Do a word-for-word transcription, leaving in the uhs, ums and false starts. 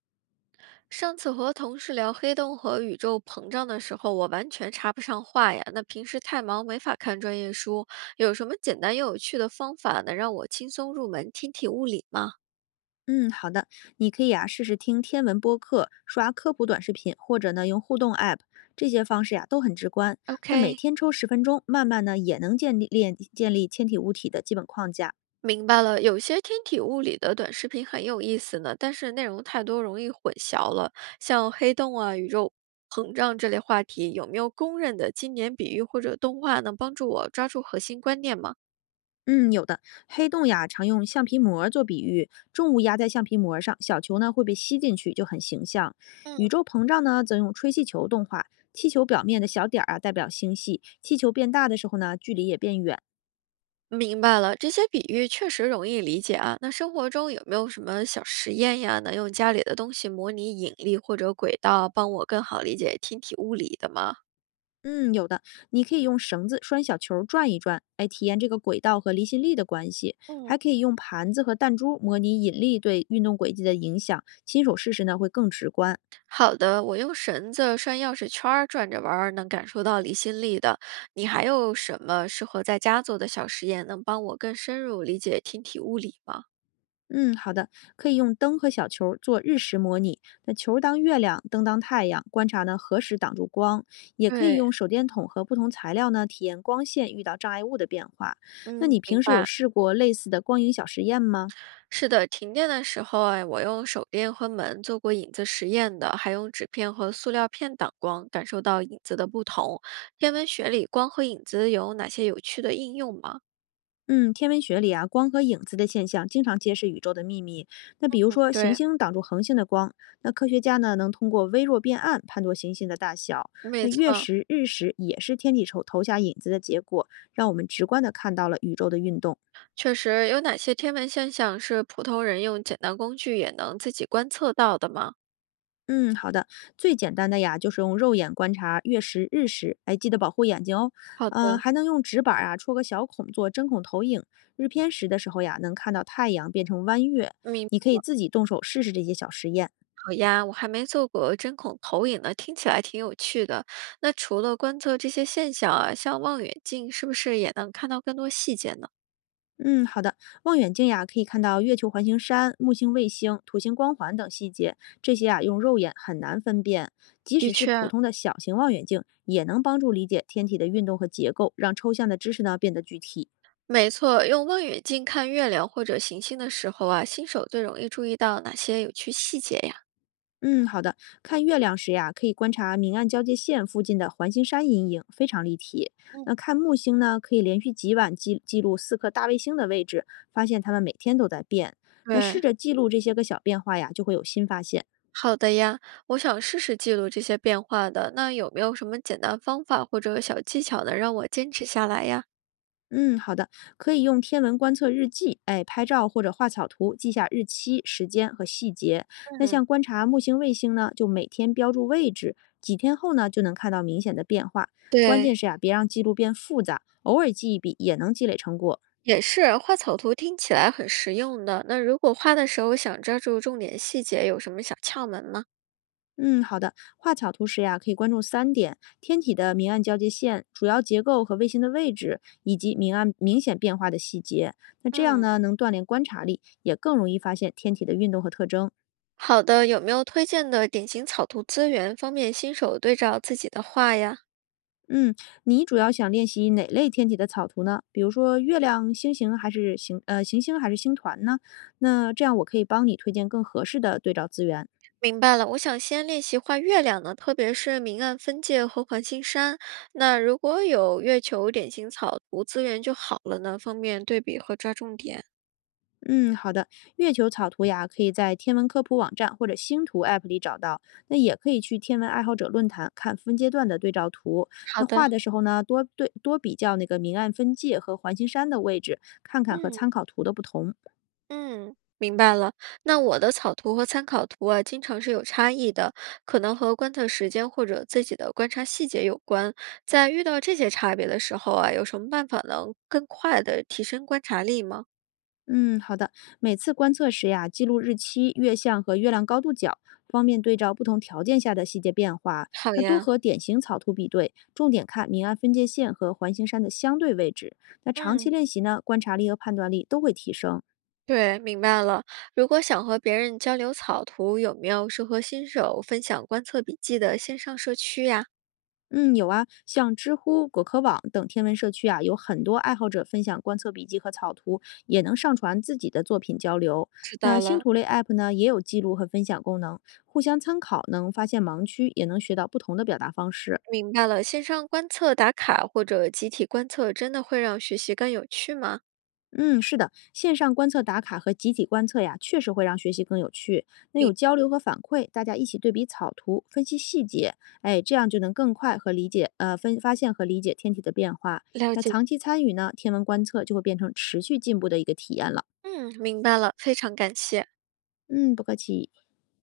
上次和同事聊黑洞和宇宙膨胀的时候，我完全插不上话呀。那平时太忙，没法看专业书，有什么简单又有趣的方法能让我轻松入门天体物理吗嗯，好的，你可以啊试试听天文播客、刷科普短视频，或者呢用互动 App，这些方式呀、都很直观。那每？OK，天抽十分钟，慢慢呢也能建立练建立天体物体的基本框架。明白了。有些天体物理的短视频很有意思呢，但是内容太多，容易混淆了。像黑洞啊、宇宙膨胀这类话题，有没有公认的经典比喻或者动画能帮助我抓住核心观念吗？嗯，有的黑洞呀，常用橡皮膜儿做比喻，重物压在橡皮膜儿上，小球呢会被吸进去，就很形象。宇嗯。宙膨胀呢，则用吹气球动画，气球表面的小点儿啊代表星系，气球变大的时候呢，距离也变远。明白了，这些比喻确实容易理解啊。那生活中有没有什么小实验呀，能用家里的东西模拟引力或者轨道，帮我更好理解天体物理的吗？嗯，有的，你可以用绳子拴小球儿转一转，来体验这个轨道和离心力的关系。嗯，还可以用盘子和弹珠模拟引力对运动轨迹的影响，亲手试试呢会更直观。好的，我用绳子拴钥匙圈儿转着玩儿，能感受到离心力的。你还有什么适合在家做的小实验，能帮我更深入理解天体物理吗？嗯，好的，可以用灯和小球儿做日食模拟，那球儿当月亮，灯当太阳，观察呢何时挡住光。也可以对，用手电筒和不同材料呢体验光线遇到障碍物的变化。那嗯，你明平时有白。试过类似的光影小实验吗？是的，停电的时候，哎，我用手电和门做过影子实验的，还用纸片和塑料片挡光，感受到影子的不同。天文学里，光和影子有哪些有趣的应用吗？嗯，天文学里啊，光和影子的现象经常揭示宇宙的秘密。那比如说，行对，星挡住恒星的光，那科学家呢能通过微弱变暗判断行星的大小。那没错，月食、日食也是天体投投下影子的结果，让我们直观的看到了宇宙的运动。确实有哪些天文现象是普通人用简单工具也能自己观测到的吗？嗯，好的，最简单的呀，就是用肉眼观察月食、日食，哎，记得保护眼睛哦。好嗯，的，还能用纸板儿啊戳个小孔做针孔投影，日偏食的时候呀，能看到太阳变成弯月。明你可白以自己动手试试这些小实验。好呀，我还没做过针孔投影呢，听起来挺有趣的。那除了观测这些现象啊，像望远镜是不是也能看到更多细节呢？嗯，好的。望远镜呀，可以看到月球环形山、木星卫星、土星光环等细节，这些啊用肉眼很难分辨。即的使是普确，通的小型望远镜，也能帮助理解天体的运动和结构，让抽象的知识呢变得具体。没错，用望远镜看月亮或者行星的时候啊，新手最容易注意到哪些有趣细节呀？嗯，好的。看月亮时呀，可以观察明暗交界线附近的环形山阴影，非常立体。嗯，那看木星呢，可以连续几晚记记录四颗大卫星的位置，发现它们每天都在变。那试对，着记录这些个小变化呀，就会有新发现。好的呀，我想试试记录这些变化的。那有没有什么简单方法或者小技巧能让我坚持下来呀？嗯，好的，可以用天文观测日记，哎，拍照或者画草图，记下日期、时间和细节。那嗯，像观察木星、卫星呢，就每天标注位置，几天后呢就能看到明显的变化。关键对，是呀、别让记录变复杂，偶尔记一笔也能积累成果。也是，画草图听起来很实用的。那如果画的时候想抓住重点细节，有什么小窍门吗？嗯，好的。画草图时呀、可以关注三点：天体的明暗交界线、主要结构和卫星的位置，以及明暗明显变化的细节。那这样嗯，呢，能锻炼观察力，也更容易发现天体的运动和特征。好的，有没有推荐的典型草图资源，方便新手对照自己的画呀？嗯，你主要想练习哪类天体的草图呢？比如说月亮、星星还是星呃行星还是星团呢？那这样我可以帮你推荐更合适的对照资源。明白了，我想先练习画月亮呢，特别是明暗分界和环形山。那如果有月球典型草图资源就好了呢，方便对比和抓重点。嗯，好的。月球草图呀，可以在天文科普网站或者星图 App 里找到。那也可以去天文爱好者论坛看分阶段的对照图。好那画的，的时候呢，多对多比较那个明暗分界和环形山的位置，看看和嗯参考图的不同。嗯，明白了。那我的草图和参考图啊，经常是有差异的，可能和观测时间或者自己的观察细节有关。在遇到这些差别的时候啊，有什么办法能更快的提升观察力吗？嗯，好的。每次观测时呀，记录日期、月相和月亮高度角，方便对照不同条件下的细节变化。好那多呀，和典型草图比对，重点看明暗分界线和环形山的相对位置。那长期嗯。练习呢，观察力和判断力都会提升。对，明白了。如果想和别人交流草图，有没有适合新手分享观测笔记的线上社区呀？嗯，有啊，像知乎、果壳网等天文社区啊，有很多爱好者分享观测笔记和草图，也能上传自己的作品交流。知那道星了，图类 App 呢，也有记录和分享功能，互相参考，能发现盲区，也能学到不同的表达方式。明白了，线上观测打卡或者集体观测，真的会让学习更有趣吗？嗯，是的，线上观测打卡和集体观测呀，确实会让学习更有趣。那有交流和反馈，大家一起对比草图，分析细节，哎，这样就能更快和理解，呃，分发现和理解天体的变化。了那解。长期参与呢，天文观测就会变成持续进步的一个体验了。嗯，明白了，非常感谢。嗯，不客气。